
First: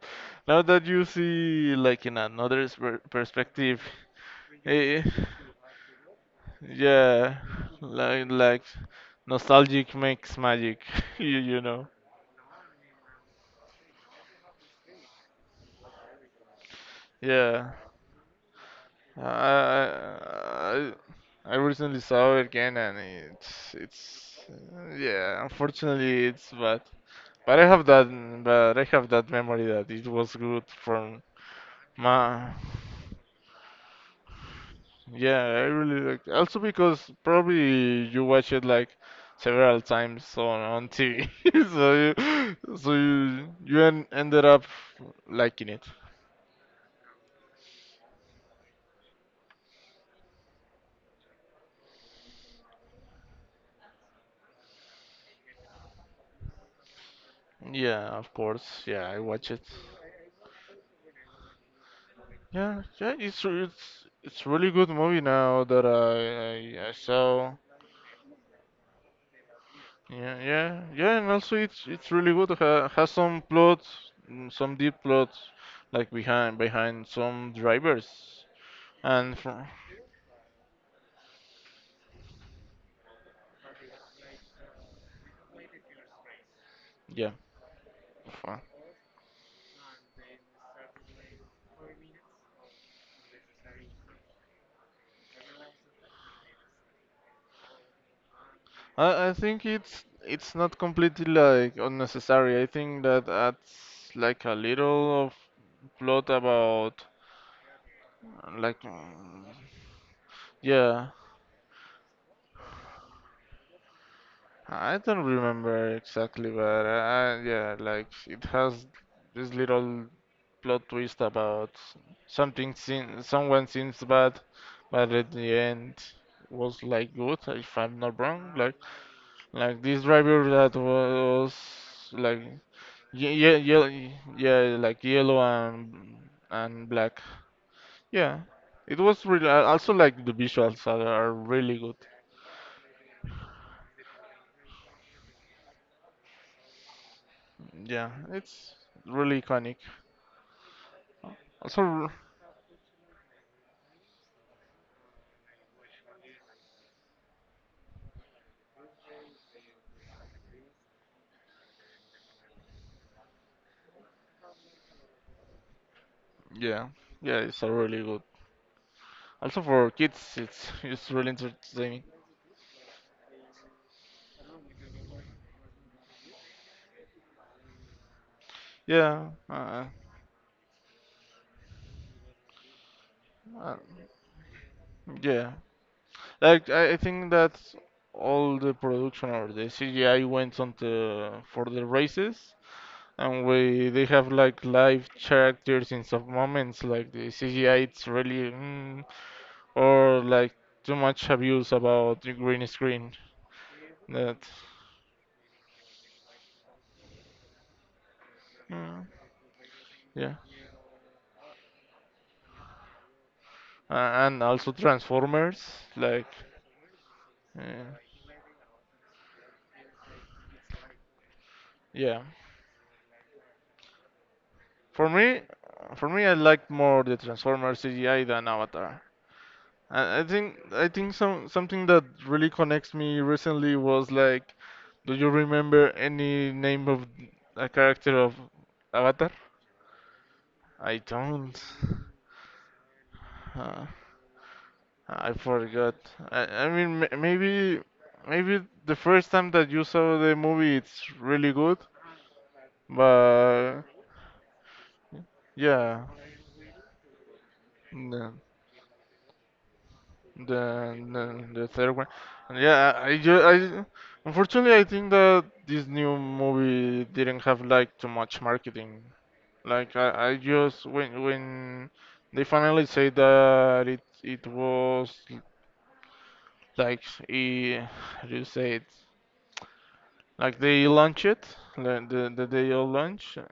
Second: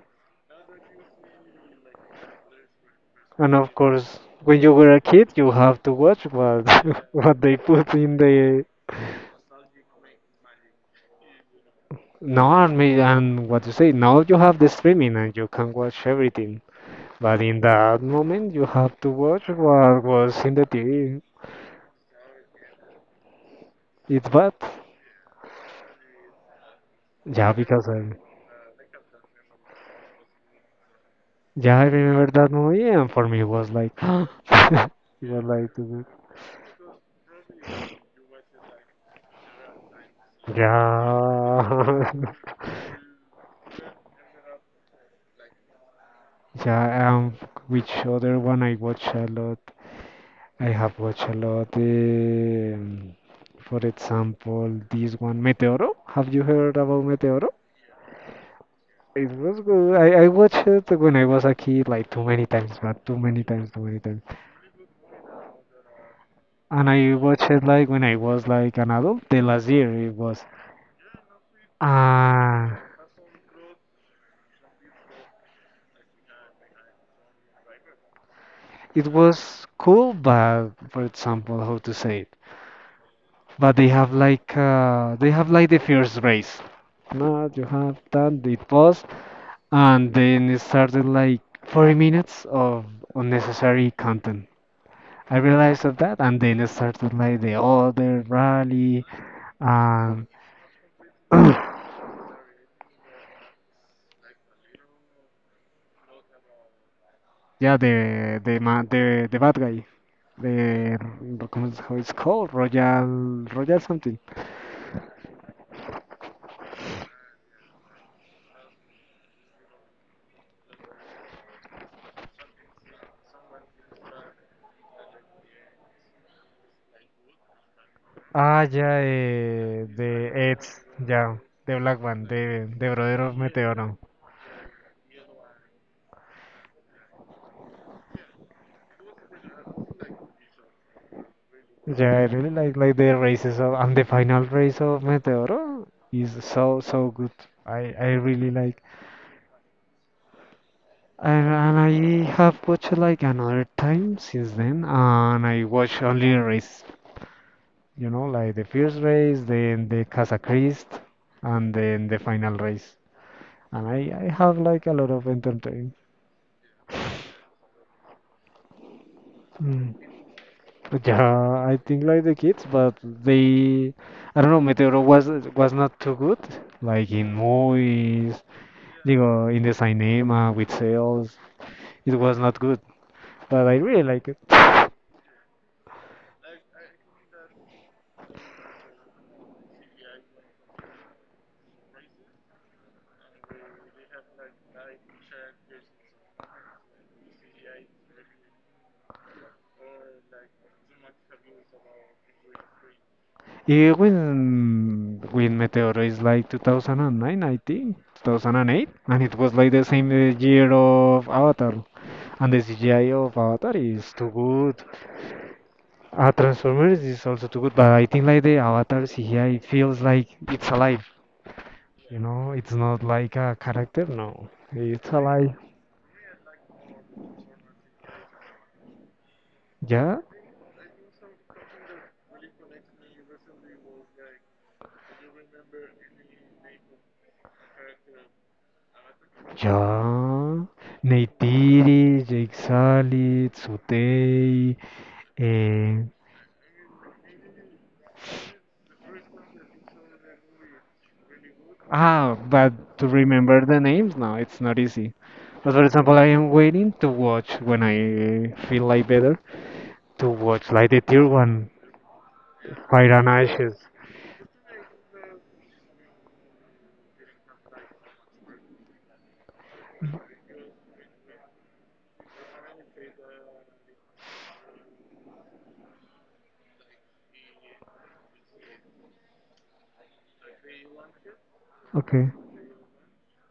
Speaker 2: now that you see, like, in another per-
Speaker 1: and of
Speaker 2: perspective,
Speaker 1: course when you were a
Speaker 2: eh,
Speaker 1: kid, you have to watch what (laughs)
Speaker 2: yeah,
Speaker 1: what they put in
Speaker 2: like, like,
Speaker 1: the.
Speaker 2: nostalgic makes magic, (laughs) you, you know,
Speaker 1: No, and me and what you say. Now you have the streaming and you can watch everything. But in
Speaker 2: yeah.
Speaker 1: that moment, you have to watch what was in the
Speaker 2: I,
Speaker 1: T V.
Speaker 2: I recently saw it again and it's
Speaker 1: It's
Speaker 2: it's
Speaker 1: bad.
Speaker 2: uh, yeah, unfortunately it's bad,
Speaker 1: Yeah,
Speaker 2: but I have
Speaker 1: because I,
Speaker 2: that, but I have that memory that it was good from
Speaker 1: yeah, I remember that
Speaker 2: my.
Speaker 1: movie, and for me, it was like, (gasps) it
Speaker 2: Yeah,
Speaker 1: was
Speaker 2: I
Speaker 1: like,
Speaker 2: really liked also because probably you watch it like several times on on T V (laughs) so
Speaker 1: yeah,
Speaker 2: you so you you en ended up liking it.
Speaker 1: (laughs) yeah. Um, which other one I watch a lot? I have watched a lot. Um, for example, this one, Meteoro. Have you heard about Meteoro?
Speaker 2: Yeah, of course, yeah, I
Speaker 1: It
Speaker 2: watch
Speaker 1: was
Speaker 2: it.
Speaker 1: good. I, I watched it when I was a kid, like too many times,
Speaker 2: Yeah,
Speaker 1: but
Speaker 2: yeah,
Speaker 1: too many
Speaker 2: it's
Speaker 1: times, too many
Speaker 2: it's
Speaker 1: times.
Speaker 2: it's really good movie now that I, I
Speaker 1: And
Speaker 2: I
Speaker 1: I watched
Speaker 2: saw.
Speaker 1: it like when I was like an adult. The last year it
Speaker 2: Yeah,
Speaker 1: was.
Speaker 2: yeah, yeah, and also it's it's really good.
Speaker 1: Uh,
Speaker 2: Ha, has some plot, mm, some deep plot, like behind behind some drivers,
Speaker 1: it
Speaker 2: and from
Speaker 1: was cool, but for example, how to say it? But they have like uh, they have like the first race.
Speaker 2: yeah,
Speaker 1: No, you have done the
Speaker 2: fro-
Speaker 1: pause, and then it started like forty minutes of unnecessary content. I realized of that, and then it started like the other rally,
Speaker 2: I I think it's
Speaker 1: and
Speaker 2: it's not completely
Speaker 1: (clears throat)
Speaker 2: like
Speaker 1: yeah,
Speaker 2: unnecessary. I think that adds like a little of plot about
Speaker 1: the the
Speaker 2: like
Speaker 1: man, the the
Speaker 2: mm,
Speaker 1: bad guy. De
Speaker 2: yeah,
Speaker 1: ro- ¿cómo es how it's called? Royal Royal something.
Speaker 2: I don't remember exactly, but uh, yeah, like it has this little plot twist about something seem someone seems bad, but at the end was like good, if I'm not wrong.
Speaker 1: Ah,
Speaker 2: Like
Speaker 1: ya,
Speaker 2: like
Speaker 1: eh,
Speaker 2: this driver
Speaker 1: de
Speaker 2: that
Speaker 1: Eds, ya,
Speaker 2: was
Speaker 1: de Black One,
Speaker 2: like
Speaker 1: de, de Brother
Speaker 2: ye
Speaker 1: of
Speaker 2: yeah
Speaker 1: Meteoro.
Speaker 2: yeah yeah, like yellow and and black. Yeah, it was really also like the visuals are, are really good.
Speaker 1: Yeah, I really like, like the races of, and the final race of Meteoro is so, so good. I, I
Speaker 2: Yeah,
Speaker 1: really
Speaker 2: it's
Speaker 1: like.
Speaker 2: really iconic.
Speaker 1: And, and
Speaker 2: Also.
Speaker 1: I have watched like another time since then, and I watch only race, you know, like the first race, then the Casa Christ, and then the final race. And I, I have like a lot of entertain.
Speaker 2: Yeah, yeah, it's a really good. Also for
Speaker 1: Mm.
Speaker 2: kids, it's it's really
Speaker 1: Yeah, I
Speaker 2: entertaining.
Speaker 1: think like the kids, but they, I don't know, Meteoro was was not too good, like in movies, you
Speaker 2: Yeah,
Speaker 1: know, in the
Speaker 2: uh,
Speaker 1: cinema with sales, it was not good. But
Speaker 2: uh,
Speaker 1: I really like it.
Speaker 2: yeah. Like I I think that all the production or the C G I went on the for the races, and we they have like live characters in some moments. Like the C G I, it's really mm, or like too much abuse about the green screen.
Speaker 1: Even
Speaker 2: That
Speaker 1: when when Meteoro is like two thousand nine, I think two thousand eight,
Speaker 2: mm,
Speaker 1: and it was like the same uh,
Speaker 2: yeah,
Speaker 1: year of Avatar, and the C G I of Avatar
Speaker 2: uh,
Speaker 1: is too
Speaker 2: and also
Speaker 1: good.
Speaker 2: Transformers like.
Speaker 1: Uh, Transformers is also too good,
Speaker 2: Uh,
Speaker 1: but I think like the Avatar C G I it feels like it's alive. You
Speaker 2: yeah,
Speaker 1: know, it's not like a character. No,
Speaker 2: For
Speaker 1: it's
Speaker 2: me,
Speaker 1: alive.
Speaker 2: for me, I like more the Transformers C G I than Avatar. I
Speaker 1: Yeah,
Speaker 2: I think I think some something that really connects me recently was like, do you remember any name of a character of Avatar?
Speaker 1: yeah. Ja.
Speaker 2: I don't.
Speaker 1: Neytiri, Jake Sully,
Speaker 2: Uh,
Speaker 1: Tsutei.
Speaker 2: I forgot.
Speaker 1: Eh.
Speaker 2: I, I mean, ma- maybe maybe the first time that you saw the movie, it's really good,
Speaker 1: Ah, but to remember the
Speaker 2: but
Speaker 1: names, no, it's not easy. But for
Speaker 2: yeah,
Speaker 1: example, I am waiting to watch when
Speaker 2: no.
Speaker 1: I feel like better to watch like
Speaker 2: The
Speaker 1: the
Speaker 2: the,
Speaker 1: tier one
Speaker 2: the third one. And yeah, I,
Speaker 1: Fire
Speaker 2: I,
Speaker 1: and
Speaker 2: ju-
Speaker 1: Ashes.
Speaker 2: I unfortunately I think that this new movie didn't have like too much marketing. Like I, I just when when they finally say that it it was like eh, how do you say it? Like they launch it, the
Speaker 1: Okay.
Speaker 2: the, the day of launch. uh,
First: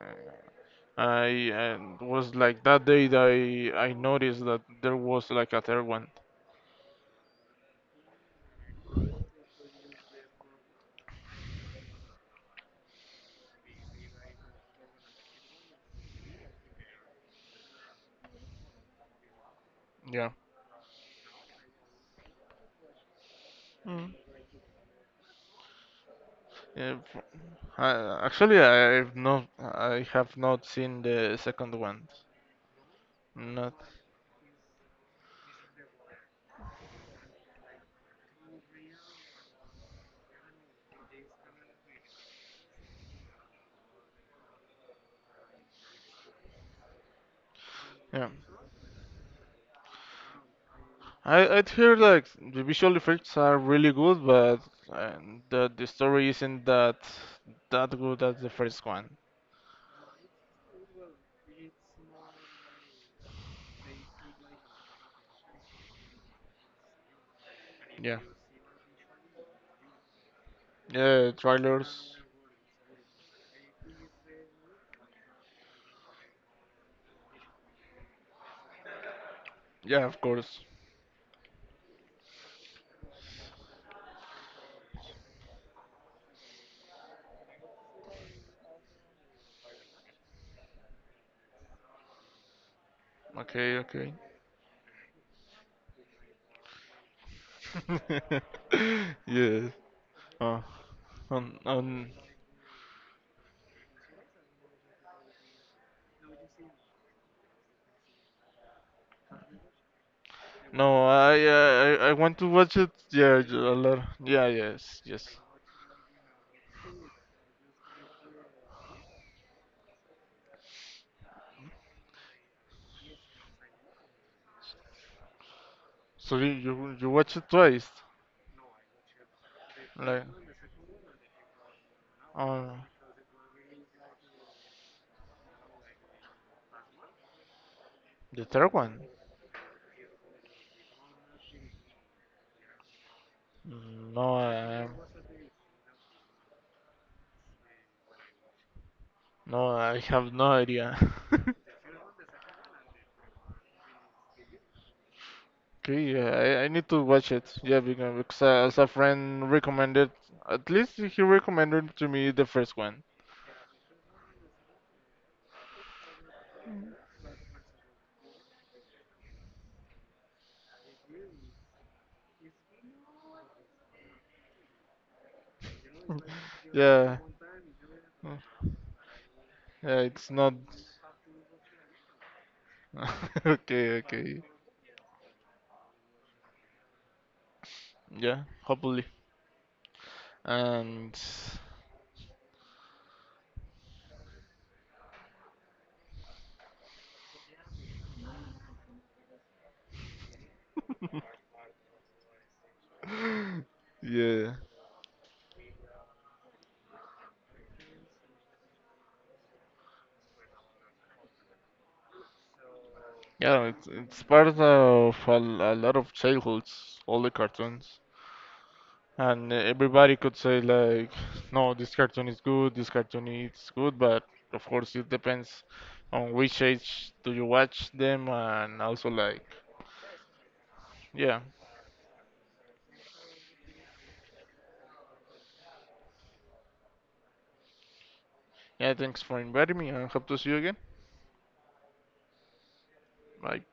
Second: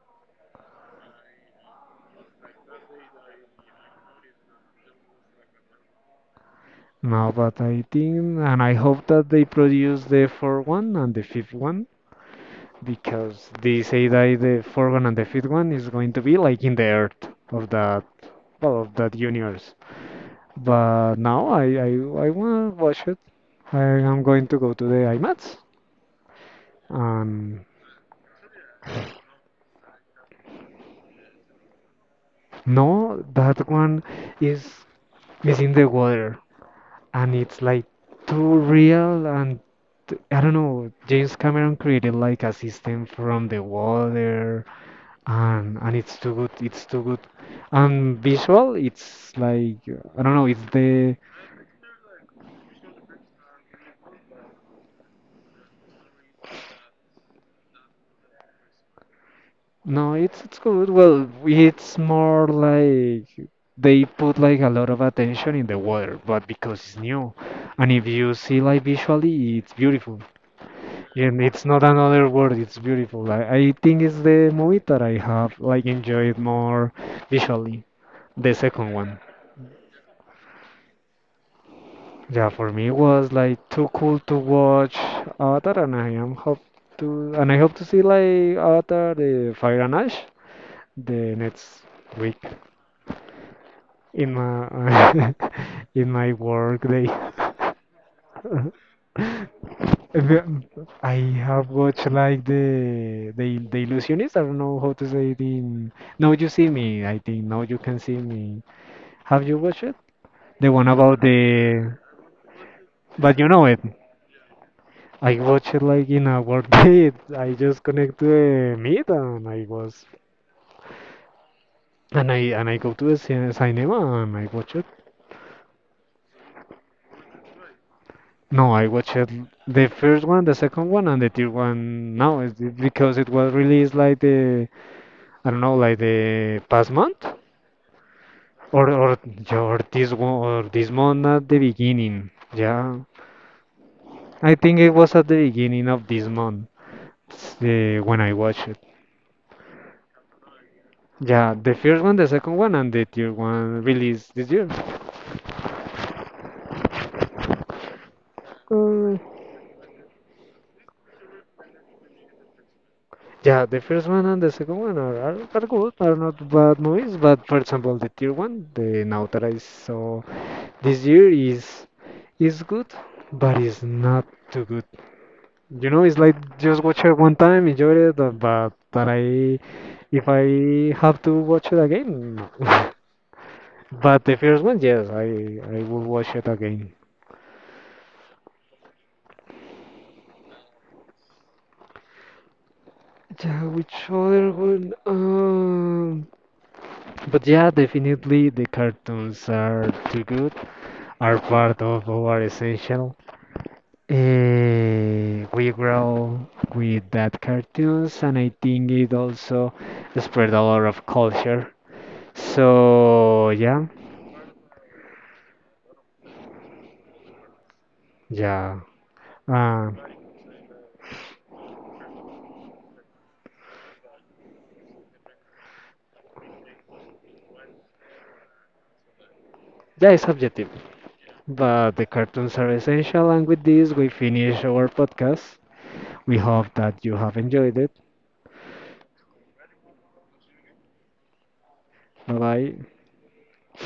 Speaker 2: I and was like that day that I I noticed that there was like a third one.
Speaker 1: No, but I think, and I hope that they produce the fourth one and the fifth one, because they say that the fourth one and the fifth one is going to be like in the earth of that, well, of that universe.
Speaker 2: Yeah.
Speaker 1: But now I, I, I want to watch it. I am going to go to the IMAX.
Speaker 2: Yeah, f-
Speaker 1: And
Speaker 2: I- actually, I've not, I have not seen the second one.
Speaker 1: no, that
Speaker 2: Not,
Speaker 1: one is is in the water, and it's like too real and I don't know, James Cameron created like a system from the water and and it's too good it's too good and
Speaker 2: yeah.
Speaker 1: visual it's like I don't know it's the
Speaker 2: I I'd hear like the visual effects are really good, but uh, the the story isn't that that good as the first one.
Speaker 1: no it's it's good, well it's more like they put like a lot of attention in the water but because it's new and if
Speaker 2: Yeah,
Speaker 1: you see like visually it's beautiful
Speaker 2: yeah,
Speaker 1: and it's not
Speaker 2: trailers.
Speaker 1: another word, it's beautiful. I, I think it's the movie that I have like enjoyed more visually, the second one.
Speaker 2: Yeah, of course.
Speaker 1: Yeah, for me it was like too cool to watch Avatar, and I am hope to and I hope to see like Avatar, the Fire and Ash, the next week
Speaker 2: Okay, okay.
Speaker 1: in
Speaker 2: (laughs)
Speaker 1: my (laughs) in my work day. (laughs)
Speaker 2: Yes. Oh,
Speaker 1: The- I
Speaker 2: um,
Speaker 1: have watched
Speaker 2: um,
Speaker 1: like the the the Illusionist. I don't know how to say it in. Now you see me. I think now you can see me. Have you watched it? The one
Speaker 2: no,
Speaker 1: about the.
Speaker 2: I, I, I I want to watch it.
Speaker 1: But
Speaker 2: Yeah,
Speaker 1: you know
Speaker 2: a
Speaker 1: it.
Speaker 2: lot. Yeah, yes, yes.
Speaker 1: I watch it like in a work (laughs) day. I just connect to the Meet and I was and I and I go to the cin- cinema and I watch it.
Speaker 2: So you you, you watch it twice,
Speaker 1: No, I watch it the first
Speaker 2: like
Speaker 1: one, the second one, and the third one now is it-
Speaker 2: on
Speaker 1: because it was released like the I don't know like the past month
Speaker 2: the third
Speaker 1: or
Speaker 2: one?
Speaker 1: or yeah, or this one or this month at the beginning. Yeah,
Speaker 2: Mm, no,
Speaker 1: I think
Speaker 2: I,
Speaker 1: it was at the beginning of this month uh, when I watched it.
Speaker 2: no, I have no idea.
Speaker 1: Yeah,
Speaker 2: (laughs)
Speaker 1: the first one, the second one, and the third one released this year.
Speaker 2: Okay, yeah, I, I need to watch it. Yeah, because, because uh, as a
Speaker 1: Uh,
Speaker 2: friend recommended, at least he recommended to me the first one.
Speaker 1: yeah, the first one and the second one are, are, are good, are not bad movies, but for example, the third one, the now that I saw this year is is good, but it's not too good. You know, it's like just watch it
Speaker 2: Yeah,
Speaker 1: one time, enjoy it, uh,
Speaker 2: mm,
Speaker 1: but that I
Speaker 2: yeah,
Speaker 1: if
Speaker 2: it's not.
Speaker 1: I have to watch it again, no. (laughs)
Speaker 2: (laughs) Okay,
Speaker 1: But the
Speaker 2: okay.
Speaker 1: first one, yes, I I will watch it again.
Speaker 2: Yeah, hopefully. And
Speaker 1: Yeah, which other one? Um, but yeah, definitely the cartoons are too good. Are part of our essential.
Speaker 2: yeah,
Speaker 1: Eh, we grow with that cartoons, and I think it also spread a lot of culture. So
Speaker 2: yeah,
Speaker 1: yeah,
Speaker 2: it's it's part of a, l- a lot of childhoods, all the cartoons.
Speaker 1: yeah,
Speaker 2: And
Speaker 1: uh,
Speaker 2: everybody could say like, no, this cartoon is good, this cartoon is good, but of course it depends on which age do you watch them, and also like,
Speaker 1: yeah, it's objective,
Speaker 2: yeah,
Speaker 1: but the cartoons are essential. And with this, we finish our podcast. We hope that you have enjoyed it.
Speaker 2: yeah. Thanks for inviting me, and hope to see you again.
Speaker 1: Bye bye.
Speaker 2: Bye.